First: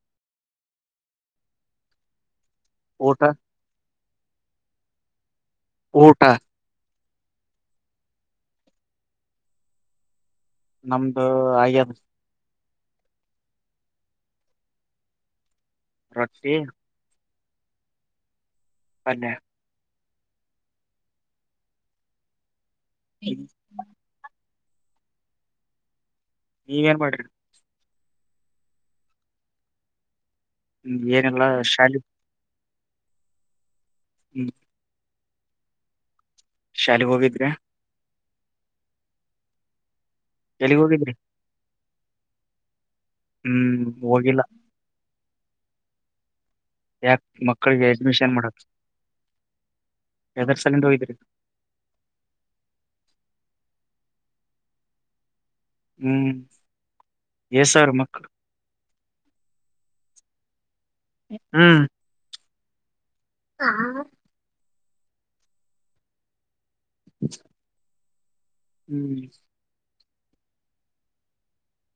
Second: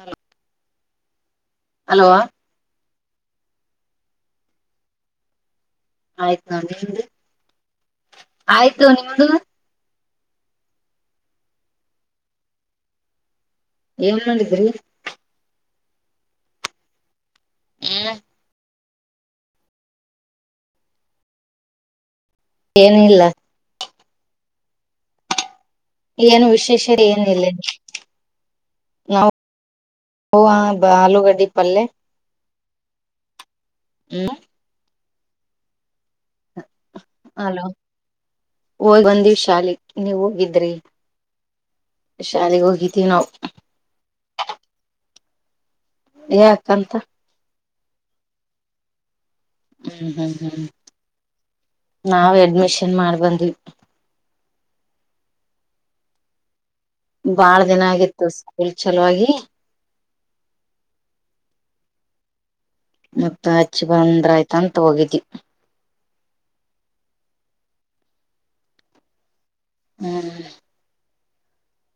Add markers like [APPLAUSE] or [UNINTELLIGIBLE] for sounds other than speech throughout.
Arab hello ಓಟ ಆಯ್ತ ನಾ ನಿಮ್ದ ಆಯ್ತು ನಿಮ್ದು ನಮ್ದು ಆದು ಏನ್ ನೋಡಿದ್ರಿ ರಿ ಹ್ಮ ಅಲ್ಲೆ ಏನು ಇಲ್ಲ ಏನು ವಿಶೇಷ ನೀವೇನ್ ಏನ ಮಾಡ್ರಿ ಇಲ್ಲ ಹಾ ಆಲೂ ಏನಿಲ್ಲ ಗಡಿ ಪಲ್ಲೇ ಶಾಲಿ ಹ್ಮ ಹ್ಮ್ ಶಾಲೆಗ್ ಹೋಗಿದ್ರೆ ಹಲೋ ಹೋಗ್ ಒಂದಿವ್ ಶಾಲೆ ನೀವು ಇದ್ರಿ ಎಲ್ಲಿಗ್ ಹೋಗಿದ್ರಿ ಶಾಲೆಗೆ ಹೋಗಿ ಹ್ಮ್ ಹೋಗಿಲ್ಲ ಯ [UNINTELLIGIBLE] ಕಳ್ಳ ಎಡ್ಮಿಷನ್ ಮಾಡ ಹ್ಮ ನಾವ್ ಅಡ್ಮಿಷನ್ ಮಾಡ್ಬಂತ. ಹ್ಮ. ಹ್ಮ್. ಬಾಳ ಎಸ್ ದಿನ ಸಾವಿರ ಆಗಿತ್ತು ಮಕ್ಕಳು ಸ್ಕೂಲ್ ಚಲೋುವಾಗಿ ಹ್ಮ್ ಮತ್ತತ್ ಹಚ್ಚಿ ಬಂದ್ರ ಆಯ್ತಂತ ಹೋಗಿದ್ದಿ. [UNINTELLIGIBLE] ಹ್ಮ್.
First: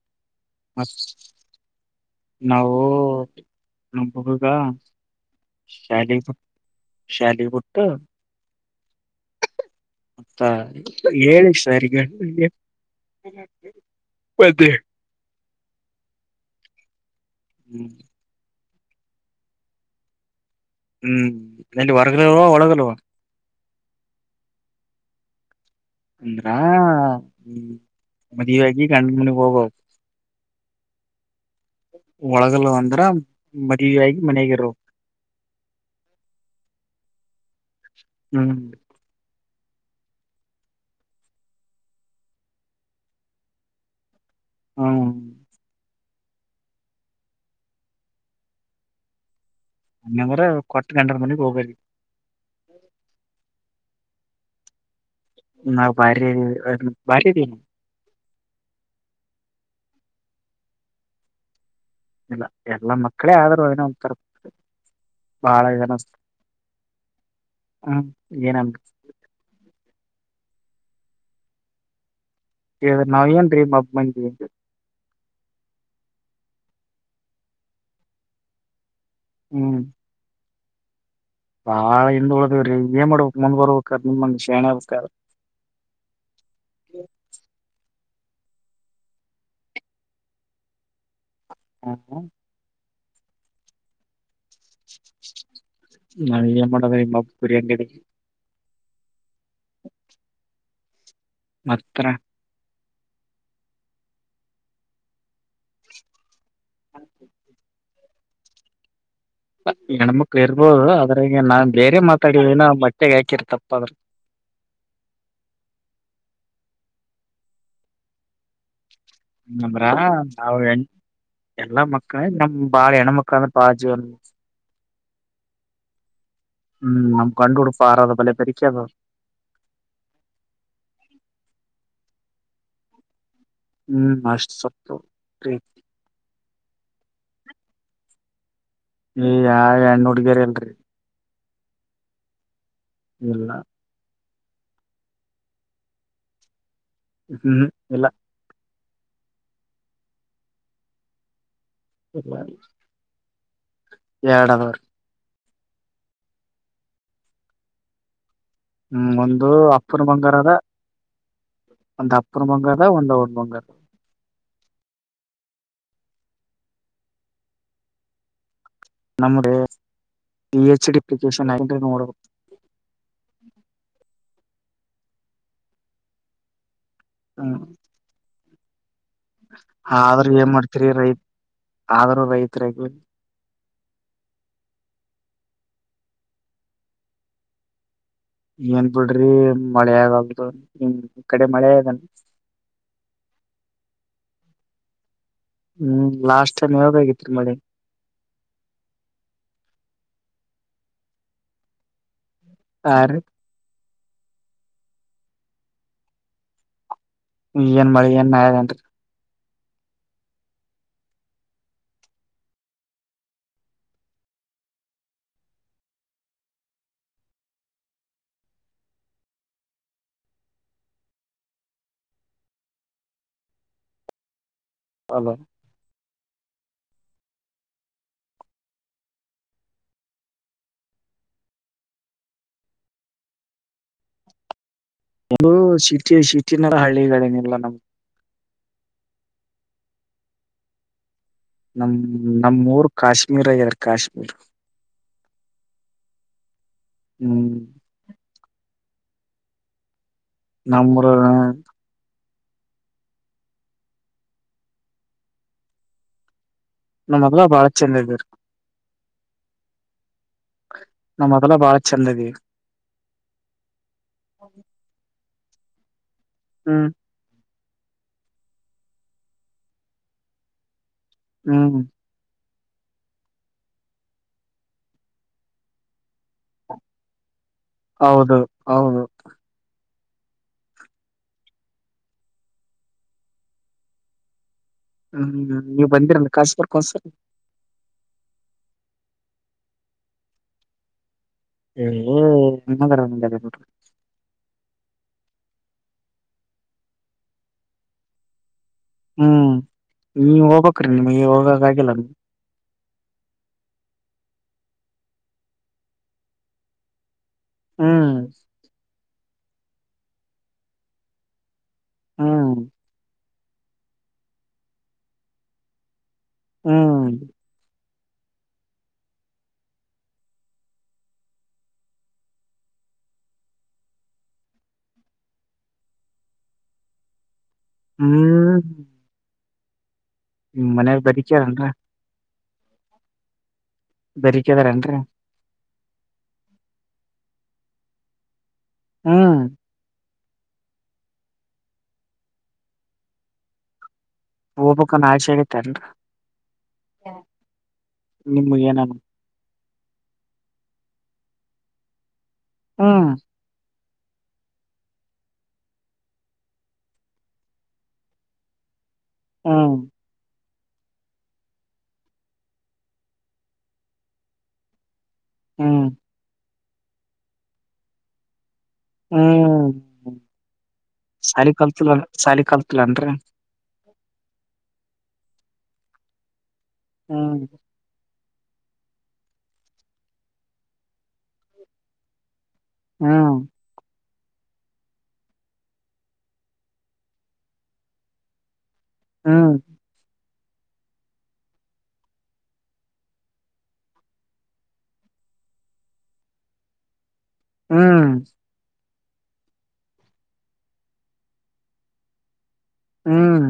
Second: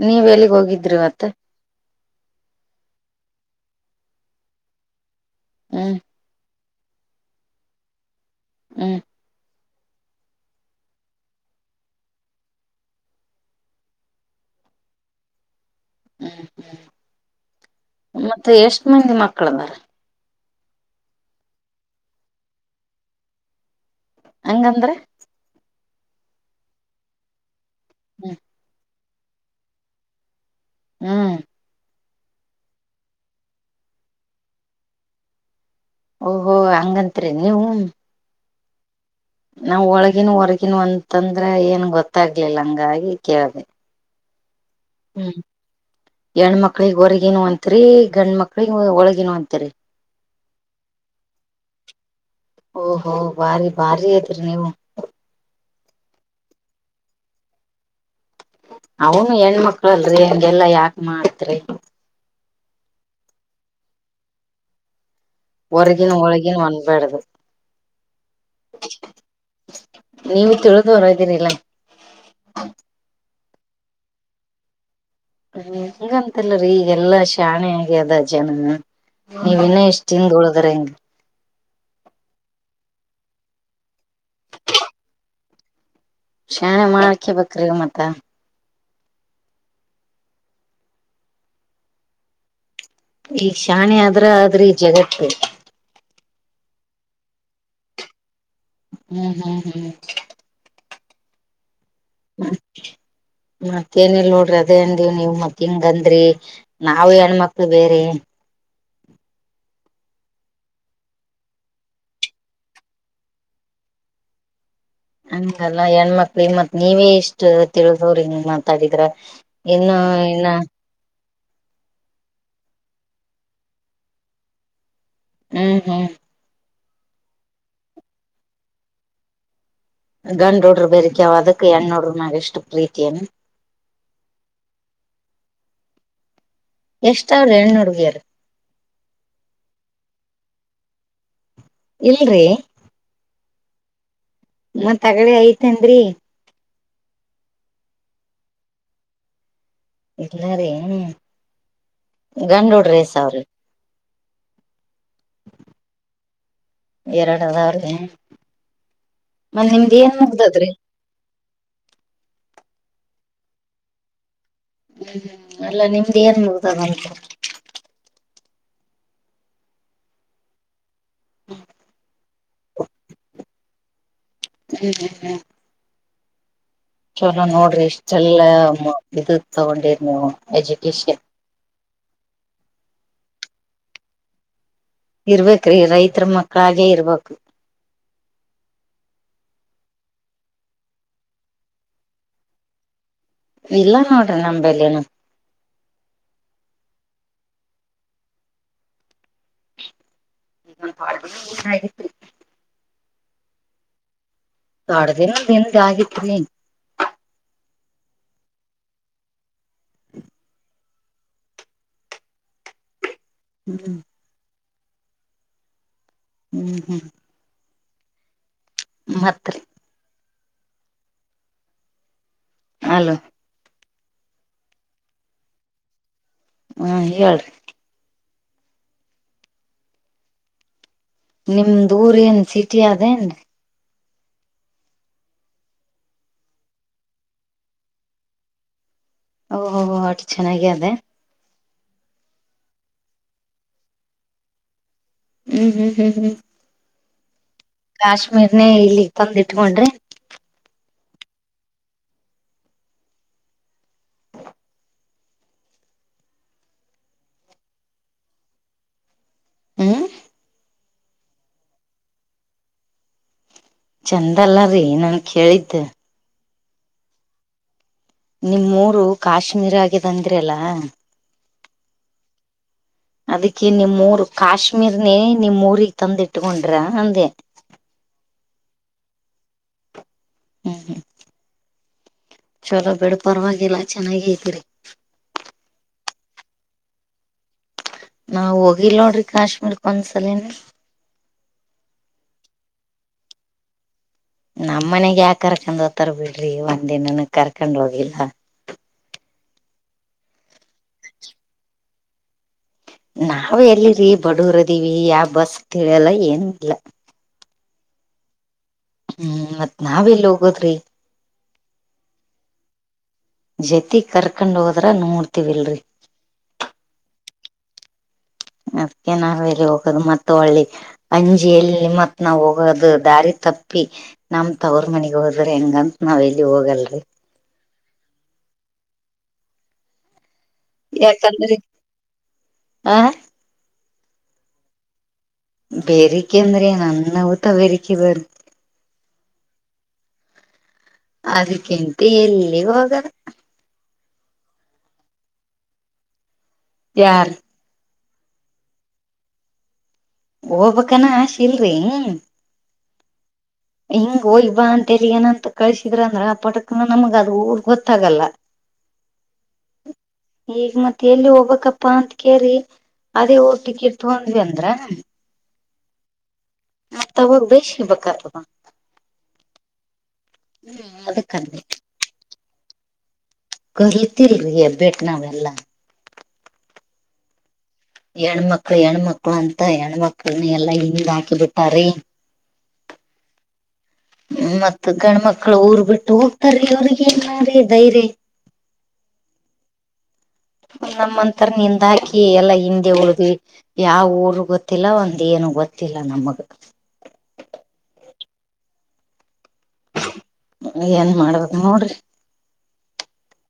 ಹ್ಮ್. ನೀವ್ ಎಲ್ಲಿಗ್ ಮತ್ ಹೋಗಿದ್ರಿ ಇವತ್ತ [UNINTELLIGIBLE] ನಾವು [UNINTELLIGIBLE] ಹ್ಮ್ ಶಾಲ ಶ್ಯಾಲಿವುುಡ್ ತ. ಹ್ಮ್. ಮತ್ತಾ ಹೇಳ ಸರಿಗಗೆ ಮತ್ತೆ. ಹ್ಮ್ ಹ್ಮ್ ಮತ್ತೆ ಎಷ್ಟ್ ಮಂದಿ ಮಕ್ಕಳಂದ್ರ. ಹ್ಮ್ ನಟ ಹೊರಗಲ್ಲ್ವಾ ಒಳಗಲ್ವಾ ಹಂಗಂದ್ರೆ ಅಂದ್ರಾ ಹ್ಮ ಹ್ಮ್ ಮದುವಾಗಿ ಎಟ ಮಣಿ ಪಬೋ. ಹ್ಮ್. ಒಳಗಲ್ಲ ಅಂದ್ರ ಮದ್ ಆಾಗಿ ಮನಗಿರರು. ಓಹೋ ಹಂಗಂತ್ರಿ ನೀವು. ಹ್ಮ್. ನಾವ್ ಒಳಗಿನ ಹೊರ್ಗಿನ ಅಂತಂದ್ರ ಏನ್ ಗೊತ್ತಾಗ್ಲಿಲ್ಲ ಹಂಗಾಗಿ ಕೇಳ್ದ. ಹ್ಮ. ಹೆಣ್ಮಕ್ಳಗ್ ಹೊರಗಿನ ಅಂತತ್ರಿ ಗಂಡ ಮಕ್ಳಿಗೆ ಒಳಗಿನ ಅಂತತ್ರಿ. ಅಮ್ಮಂಗರ ಕೊಟ್ಟ ಗಂಟರ ಮನೆಿಗೆ ಹೋಗೋಗರಿ. ಓಹೋ ಬಾರಿ ಬಾರಿ ಐತ್ರಿ ನೀವು ನ ಬ ಬಾರಿನ ಅವನು ಹೆಣ್ಮಕ್ಳಲ್ರಿ ಹೆಂಗೆಲ್ಲಾ ಯಾಕ್ ಮಾಡತ್ರಿ ಇಲ್ಲ ಎಲ್ಲಾ ಮಕ್ಕಳೇ ಆದ್ರು ನ ಒ ತರ ಬಾಳ ಇದನ ಹೊರಗಿನ ಒಳಗಿನ ಅನ್ಬ್ಯಾಡ್ದು ಹ್ಮ ಏನನ್ ನೀವು ತಿಳಿದ್ ಹೊರ್ದೀರಿಲ್ಲ ಹ್ರ ನಾವ್ ಏನ್ ಮಬ್ ಹ ಹಂಗಂತಲ್ಲರಿೀ ಈಗೆಲ್ಲಾ ಶಾಣೆ ಆಗ್ಯ ಅದ ಜನ ನೀವ ಹ್ಮ್ ಇ ಎಷ್ಟ್ ದಿಂದೋಳ ೇ ಬಾಳ ಹಿಂದ ಉಳ್ದವ್ರಿ ಏನ್ ಮಾಡ್ಬೇಕಕ್ ಮುಂದ್ ಬರ್ಬೇಕ್ರ ನಿಮ್ಂಗ ಶಣ ಆಗ್ಬೇಕ ಶಾಣೆ ಮಾಡಕ ಬ್ರಿಗ ಮತ್ತ ಹಾ ಹ ಈಗ ಶಾಣಿ ಆದ್ರ ಆದ್ರಿ ಜಗತ್ತು ನಳ ಅಮ್ಮೊಂಡಮ್ಮ ಕುರಿನ್ ಕಿ ಹ್ಮ್ ಹ್ಮ್ ಹ್ಮ್ ಮತ್ತ ಕತ್ರರ ಮತ್ತೇಏನಲ್ ನೋಡ್ರಿ ಅದೇ ಅನ್ಿವವ್ ನೀವ್ ಮತ್ ಹಿಂಗ ಅಂದ್ರಿ ನಾವವು ಹೆಣ್ಮಕ್ಳ ಬೇರೆ [UNINTELLIGIBLE] ಹೆಣ್ಮಕ್ಳು ಇರ್ಬೋದು ಅದ್ರ ನಾನ್ ಬೇರೆ ಮಾತಾಡಿದ ನ ಬಟ್ಟೆೆಗೆ ಹಾಕಿರ್ತಪ್ಪ ಅದ್ರ ಹಂಗಲ್ಲ ಹೆಣ್ಮಕ್ಳ ಮತ್ ನೀವೇ ಇಷ್ಟ ತಿಳಿದವ್ರ ಹಿಂಗ ಮಾತಾಡಿದ್ರ ಹ ನಮ್ರಾ ಇನ್ನು ಇನ್ನ ನಾವು ಎನ್ ಎಲ್ಲಾ ಮಕ್ಕಳ ನಮ್ಮ್ ಬಾಳ ಎಣ್ಣ ಮಕ್ಕಳ ಪಚ ಹ್ಮ್ ಹ್ಮ್ ಹ್ಮ್ ನಮ ಕಂಡು ಕೊಡು ಪಾರ ಬಲೆ ಪದ ಗಂಡ್ ನೋಡ್ರರು ಬೇ್ರ ಕೆಾವ ಅದಕ್ ಹೆಣ್ಣ ನೋಡ್ರರು ನಾಗ ಎಷ್ಟು ಪ್ರೀತಿಯನೆ ಹ್ಮ್ ಮಷ್ಟ ಸ ಎಷ್ಟ ಅವ್ರ ಹೆಣ ಹುಡುಗಿಯಾರ ಏ ಯಾವ ಹೆಣ್ಣ ಹುಡ್ಗರಿ ಇಲ್ರಿ ಇಲ್ರಿ ಲ್ಲ ಮತ್ತಗಡೆ ಐತೆೇನ್ರಿ ಹ್ಮ ಹ್ಮ ಇಲ್ಲ ಇಲ್ಲಾರೇನು ಗಂಡಡ್ರಿ ಸಾವ್ರಿ ಎರಡದವರು ಎರಡುದಾ ಹ್ಮ್ ಒಂದು ಅಪ್ಪನ ಬಂಗಾರ ಅದ ಒಂದು ಅಪ್ಪ ಒ ಮಂಗಾರದಾ ಒಂದಾ ಓಣ ಮಂಗಾರ ಹ್ಮ್ ಅಲ್ಲಾ ನಿಮ್ದ್ ಏನ್ದ ಬರ್ತ ನಮ್ಮ ಪಿ ಹೆಚ್ ಡಿ [INAUDIBLE] [INAUDIBLE] [UNINTELLIGIBLE] ಚಲೋ ನೋಡ್ರಿ. ಇಷ್ಟ ಎಲ್ಲಾ, [UNINTELLIGIBLE] ಆದ್ರೂ ಏನ್ ಮಾಡ್ತರಿ ರೈತ್ ಆದ್ರೂ ರೈತರಾಗವಿ. ಇರ್ಬೇಕ್ರಿ ರೈತರ ಮಕ್ಕಳಾಗೇ ಇರ್ಬೇಕು. ಏನ್ ಬಿಡ್ರಿ ಮಳೆ ಆಗವಲ್ದು ನಿಮ್ಕಡೆ ಮಳಿ ಆಗ್ಯದ ಏನ್ ಇಲ್ಲ ನೋಡ್ರಿ ನಂಬಲಿನು. ಹ್ಮ್ ಲಾಸ್ಟ್ ಟೈಮ್ ಯಾವಾಗ್ ಆಗಿತ್ತ ಮಳಿ. [UNINTELLIGIBLE] ಹಾರಿ. ಎರಡು ದಿನದ ಹಿಂದ ಆಗುತ್ತರಿ. ಏನ್ ಮಳಿ ಏನ್ ಆಗ್ಯದ ಹೇ. [INAUDIBLE] ಹ್ಮ. ಹ್ಮ್ ಹ್ಮ್ ಮತ್ರಿ. Hello hello. ಹ್ಮ ಹೇಳ್ರಿ. ನಿಮ್ದೂರ್ ಏನ್ ಸಿಟಿ ಆದನ್ರೀ. ಒ ಸಿಟಿ ಸಿಟಿನ ಹಳ್ಳಿಗಳೇನಿಲ್ಲ ನಮ್ಗೆ. ಓಹೋ ಹೋ ಅಟ ಚೆನ್ನಾಗ ಆದ ಏನ್. ನಮ ನಮ್ಮ ರ್ ಕಾಶ್ಮೀರ ಎಾರ್ ಕಾಶ್ಮೀರ್. ಹ್ಮ್ ಹ್ಮ್ ಹ್ಮ್ ಹ್ಮ್ ಹ್ಮ್ ಕಾಶ್ಮೀರ್ನೆ ಇಲ್ಲಿ ತಂದಿಟ್ಕೊಂಡ್ರಿ. [UNINTELLIGIBLE] ನಾ ಮೊದ್ಲ ಬಾಳ ಚೆಂದ ಇದ್ದ ರಿ ಹ್ಮ್ ನ ಮೊದಲ ಬಾಳ ಚಂದ. ಚಂದ ಅಲ್ಲರಿ ನನ ಕೇಳಿದ್ದ. ಹ್ಮ್. ನಿಮ್ಮ್ ಊರು ಕಾಶ್ಮೀರ ಆಗ್ಯದ ಅಂದ್ರ ಅಲ್ಲಾ. ಹ್ಮ. ಅದಕ್ಕೆ ನಿಮ್ಮೂರು ಕಾಶ್ಮೀರ್ನೆೇ ನಿಮ್ಮ್ ಊರಿಗೆ ತಂದಿಟ್ಕೊಂಡ್ರ ಅಂದೆ. ಹೌದು ಹೌದು. ಹ್ಮ. ಚಲೋ ಬಿಡ್ ಪರವಾಗಿಲ್ಲ ಚೆನ್ನಾಗ ಐತಿರಿ. ಹ್ಮ್ ನೀವ್ ಬಂದಿರೇನು ಕಾಶ್ಮೀರಕ್ ಒಂದ್ಸರಿ. ನಾವ ಹೋಗಿಲ್ಲ ನೋಡ್ರಿ ಕಾಶ್ಮೀರ್ಕ್ ಒಂದ್ಸಲಿನು. [UNINTELLIGIBLE] ನಮ್ ಮನೆಗ್ ಯಾರ ಕರ್ಕೊಂಡ ಹೋಗತಾರ ಬಿಡ್ರಿ ಒಂದಿನನು ಕರ್ಕೊಂಡ್ ಹೋಗಿಲ್ಲ. ಹ್ಮ್ ನೀ ಹೋಗ್ಬೇಕ್ರಿ ನಿಮಗೆ ಹೋಗಕ್ ಆಗಿಲ್ಲನು. ನಾವ ಎಲ್ಲಿರಿ ಬಡೂರದಿವಿ ಯಾ ಬಸ್ ತಿಳಿಯಲ್ಲ ಏನುೂ ಇಲ್ಲ. ಹ್ಮ್. ಹ್ಮ್ ಮತ್ ನಾವ ಎಲ್ಲಿ ಹೋಗೋದ್ರಿ. ಹೂಂ ಜತಿ ಕರ್ಕಂಡ್ ಹೋದ್ರ ನೋಡ್ತಿವಿಲ್ರಿ. ಹ್ಮ ಅದ್ಕ ನಾವ್ ಎಲ್ಲಿ ಹೋಗೋದು ಮತ್ ಒಳ್ಳಿ ಅಂಜಿ ಎಲ್ಲಿ ಮತ್ ನಾವ್ ಹೋಗೋದು ದಾರಿ ತಪ್ಪಿ ನಮತ್ ಅವ್ರ ಮನಗ್ ಹೋದ್ರ ಹೆಂಗಂತ ನಾವ್ ಎಲ್ಲಿ ಹೋಗಲ್ರಿ. ಹ್ಮ್್ಮ ಹ್ಮ ಮನ್ಯಾಗ ಬಂದಿಕ್ಯಾವ ಯಾಕಂದ್ರೆ ಹಂಗ. ಆ. ಬೇರಿಕ್ಯದರ ಏನ್ರಿ. ಬೇರಿಕೆ ಅಂದ್ರೆ ನನ್ನ ಊತ ಬೇರಿಕ ಅದೇನ. ಹ್ಮ್ ಅದಕ್ಕಿಂತ ಎಲ್ಲಿ ಹೋಗಲ್ಲ. ಹೋಗಬಕ ನ ಆಸೆ ಅಗೆತಿ ಏನ್ರಿ. ಯಾರ. ನಿಮಗ ಏನನಾ. ಹೋಗಬೇಕ ಅನೊ ಆಶಿ ಇಲ್ರಿ. ಹ್ಮ. ಹಿಂಗ್ ಹಯ್ಬಾ ಅಂತಲ್ಲಿ ಏನಂತ ಕಳ್ಸಿದ್ರ ಅಂದ್ರ ಆ ಪಟಕ್ನ ನಮಗ ಅದು ಊರ್ ಗೊತ್ತಾಗಲ್ಲ. ಹಾ ಈಗ ಮತ್ತತ್ ಎಲ್ಲಿ ಹೋಗ್ಕಪ್ಪಾ ಅಂತ ಕೇಳರಿ ಅದೇ ಓಟಕ್ಕೆ ಇರ್ತ್ಂದ್ವಿ ಅಂದ್ರ. ಹಾ. [UNINTELLIGIBLE] ಹ್ಮ್ ಹ್ಮ್ ಸಾಲಿ ಅದಕ್ಕಂದೆ ಕಾಲ್ತಿಲ್ಲ ಸಾಲಿ ಕಾಲ್ತಿಲ್ಲ ಏನ್ರಿ ಅವ. ಕಾಲ್ತಿಲ್ಲರಿ ಹೆಬ್ಬೆಟ್ಟ ನಾವ ಎಲ್ಲಾ. ಹ್ಮ. ಹೆಣ್ಮಕ್ಳ ಹೆಣ್ಮಕ್ಳ ಅಂತ ಹೆಣ್ಮಕ್ಳನ್ನ ಎಲ್ಲಾ ಹಿಂದ್ ಹಾಕಿ ಬಿಟ್ಟಾರಿ. ಹ್ಮ್. ಮತ್ತ ಗಂಡ್ಮಕ್ಳ ಊರ್ ಬಿಟ್ಟು ಹೋಗ್ತಾರೆ ಅವ್ರಿಗೆ ಹೆಂಗ್ ನೋಡ್ರಿ ಧೈರ್ಯ. ಹ್ಮ. ನಮ್ಮಂತರ ನಿಂದ ಹಾಕಿ ಎಲ್ಲಾ ಹಿಂದೆ ಉಳಿದ್ವಿ ಯಾವ ಊರ್ ಗೊತ್ತಿಲ್ಲ ಒಂದ ಏನು ಗೊತ್ತಿಲ್ಲ ನಮಗ. ಹ್ಮ್. ಏನ್ ಮಾಡದು ನೋಡ್ರಿ. ಹ್ಮ್.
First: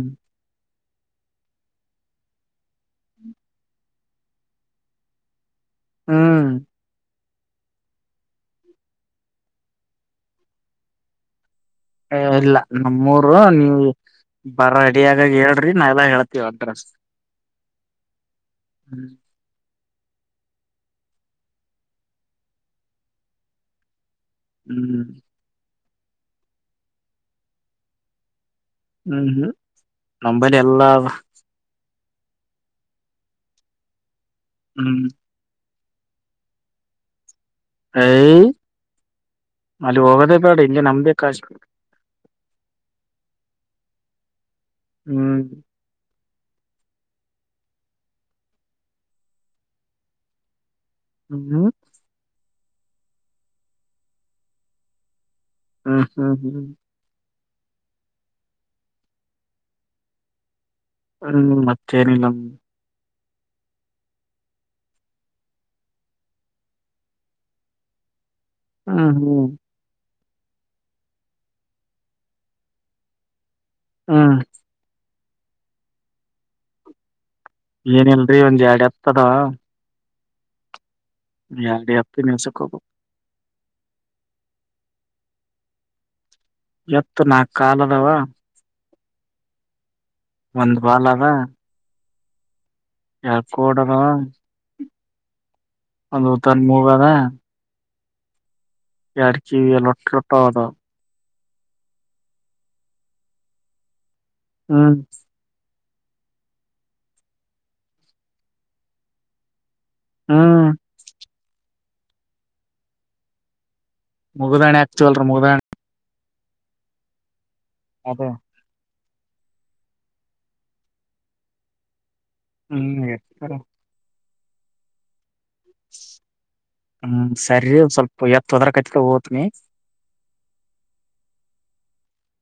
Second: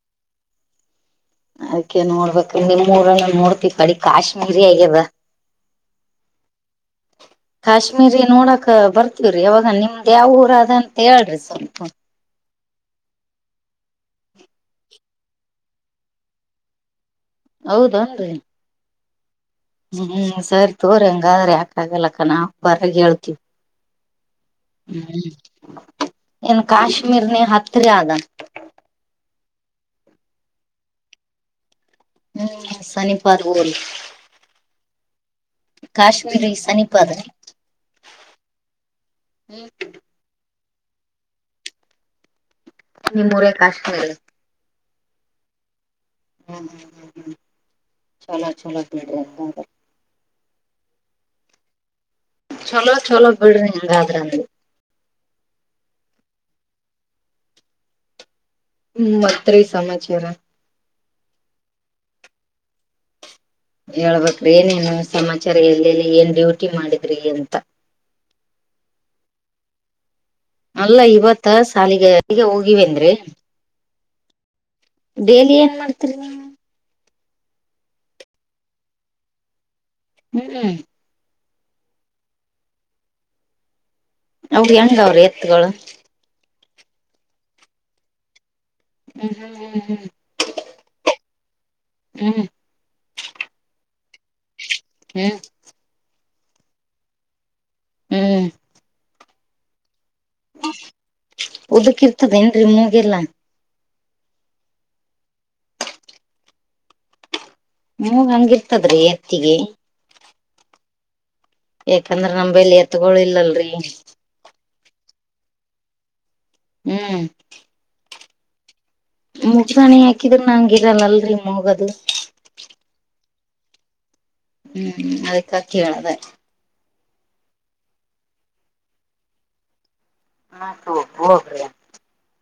ಅದ್ಕ್ಕೆ ನೋಡ್ಬೇಕ ನಿಮ್ಮೂಊರಲ್ಲ ನೋಡ್ತಿ ಕಡಿ ಕಾಶ್ಮೀರಿ ಆಗ್ಯದ. ಹ್ಮ. ಕಾಶ್ಮೀರಿ ನೋಡಕ ಬರ್ತವ್ರಿ ಯಾವಾಗ ನಿಮ್ದ್ ಯಾವ ಊರ ಅದ ಅಂತ ಹೇಳ್ರಿ ಸರ್. ಏ ಇಲ್ಲಾ. ನಮ್ಮೂರು ನೀವು ಬರ ರೆಡಿಯಗಾಗ ಹೇಳ್ರಿ ನಾವ ಎಲ್ಲ ಹೇಳ್ತೀವ ಅಡ್ರೆಸ್. ಹೌದನ್ರಿ. ಹ್ಮ್. ಹ್ಮ್ ಸರಿ ತೋರ ಹಂಗಾದ್ರೆ ಯಾಕಗಲಕ್ಕ ನಾವವು ಬರಗ ಹೇಳ್ತೀವಿ. ಹ್ಮ್ ಹ್ಮ್ಮ. ಏನ್ ಕಾಶ್ಮೀರ್ನ ಹತ್ರ ಆದ. ಹ್ಮ್ ಹ್ಮ್ ನಂಬಲ್ಲಿ ಎಲ್ಲಾ ಅದ. ಹ್ಮ್ ಸನಿಪಾದ ಅದ ಬಿಡ ಅಲ್ಲಿ. ಹ್ಮ್. ಕಾಶ್ಮೀರಿ ಸನಿಪಾದ ರೀ. ಹೂಂ ಹ್ಮ್ ಅಲ್ಲಿ ಹೋಗದ [UNINTELLIGIBLE] ನಿಮ್ಮೂರ ಕಾಶ್ಮೀರ್. ಹ್ಮ [UNINTELLIGIBLE] ಹ್ಮ್ ಚಲೋ ಚಲೋ ಬಿಡ ಹೆಂಗಾದ್ರ ಅ ಹ್ಮ್ ಹ್ಮ್ ಹ್ಮ್ ಹ್ಮ್ ಮತ್ ರಿ ಸಮಾಚಾರ. ಹ್ಮ್ ಮತ್ತೇನಿಲ್ಲ ಹಾ ಹೇಳ್ಬೇಕ್ರಿ ಏನೇನೋ ಸಮಾಚಾರ ಎಲ್ಲೆಲ್ಲಿ ಏನ್ ಡ್ಯೂಟಿ ಮಾಡಿದ್ರಿ ಅಂತ. ಹಾ ಹ್ಮ ಅಲ್ಲ ಇವತ್ತ ಶಾಲಿಗೆಗೆ ಹೋಗಿವೆನ್ ರೀ ಹಾ ಡೇಲಿ ಏನ್ ಮಾಡ್ತರಿ ನೀವು ಏನಲ್ರರಿ ಒಂದ್ ಎಡ್ ಎತದವ ಹ್ಮ್್ಮ [UNINTELLIGIBLE] ಹೆಂಗ್ ಅವ್ರಿ ಎತ್ಗಳು ಎತ್ತು ನಾ ಕಾಲದವಾ ಹ್ಮ್ ಹ್ಮ್ ಹ್ಮ್ ಹ್ಮ್ ಒಂದು ಬಾಲಾವ ಹ್ಮ್ ಎರಡ್ ಕೋಡ್ಯಾದವ ಹ್ಮ ಒಂದು ತನ್ ಮೂಗದ ಹ್ಮ್ [UNINTELLIGIBLE] ಹೌದು. ಊದುಕೀರ್ತಡೆನ್ರಿ ಏನ್ರರಿ ಮೂಗೆಲ್ಲ. ಹ್ಮ ಮೂಗ್ ಹೆಂಗ್ ಇರ್ತದ್ರಿ ಎತ್ತಿಗೆ ಹ್ಮ್ ಯಾಕಂದ್ರ ನಮ್ಲ್ಲಿ ಎತ್ಗೋ ಇಲ್ಲಲ್ರಿ. ಮುಗದಾಣೆ ಎತ್ [UNINTELLIGIBLE] ಹ್ಮ್ ಅದೆ ಮುಗ್ಧಣಿ ಹಾಕಿದ್ರ ನಂಗ ಇರಲ್ಲಲ್ರಿ ಮುಗದು [UNINTELLIGIBLE] ಹ್ಮ್ ಆಯ [UNINTELLIGIBLE] ಹ್ಮ್ ಸರಿ ಒಂದ್ ಸ್ವಲ್ಪ ಎತ್ ಹೋದ್ರ ಕತ್ಕ ಓತ್ನಿ. [UNINTELLIGIBLE]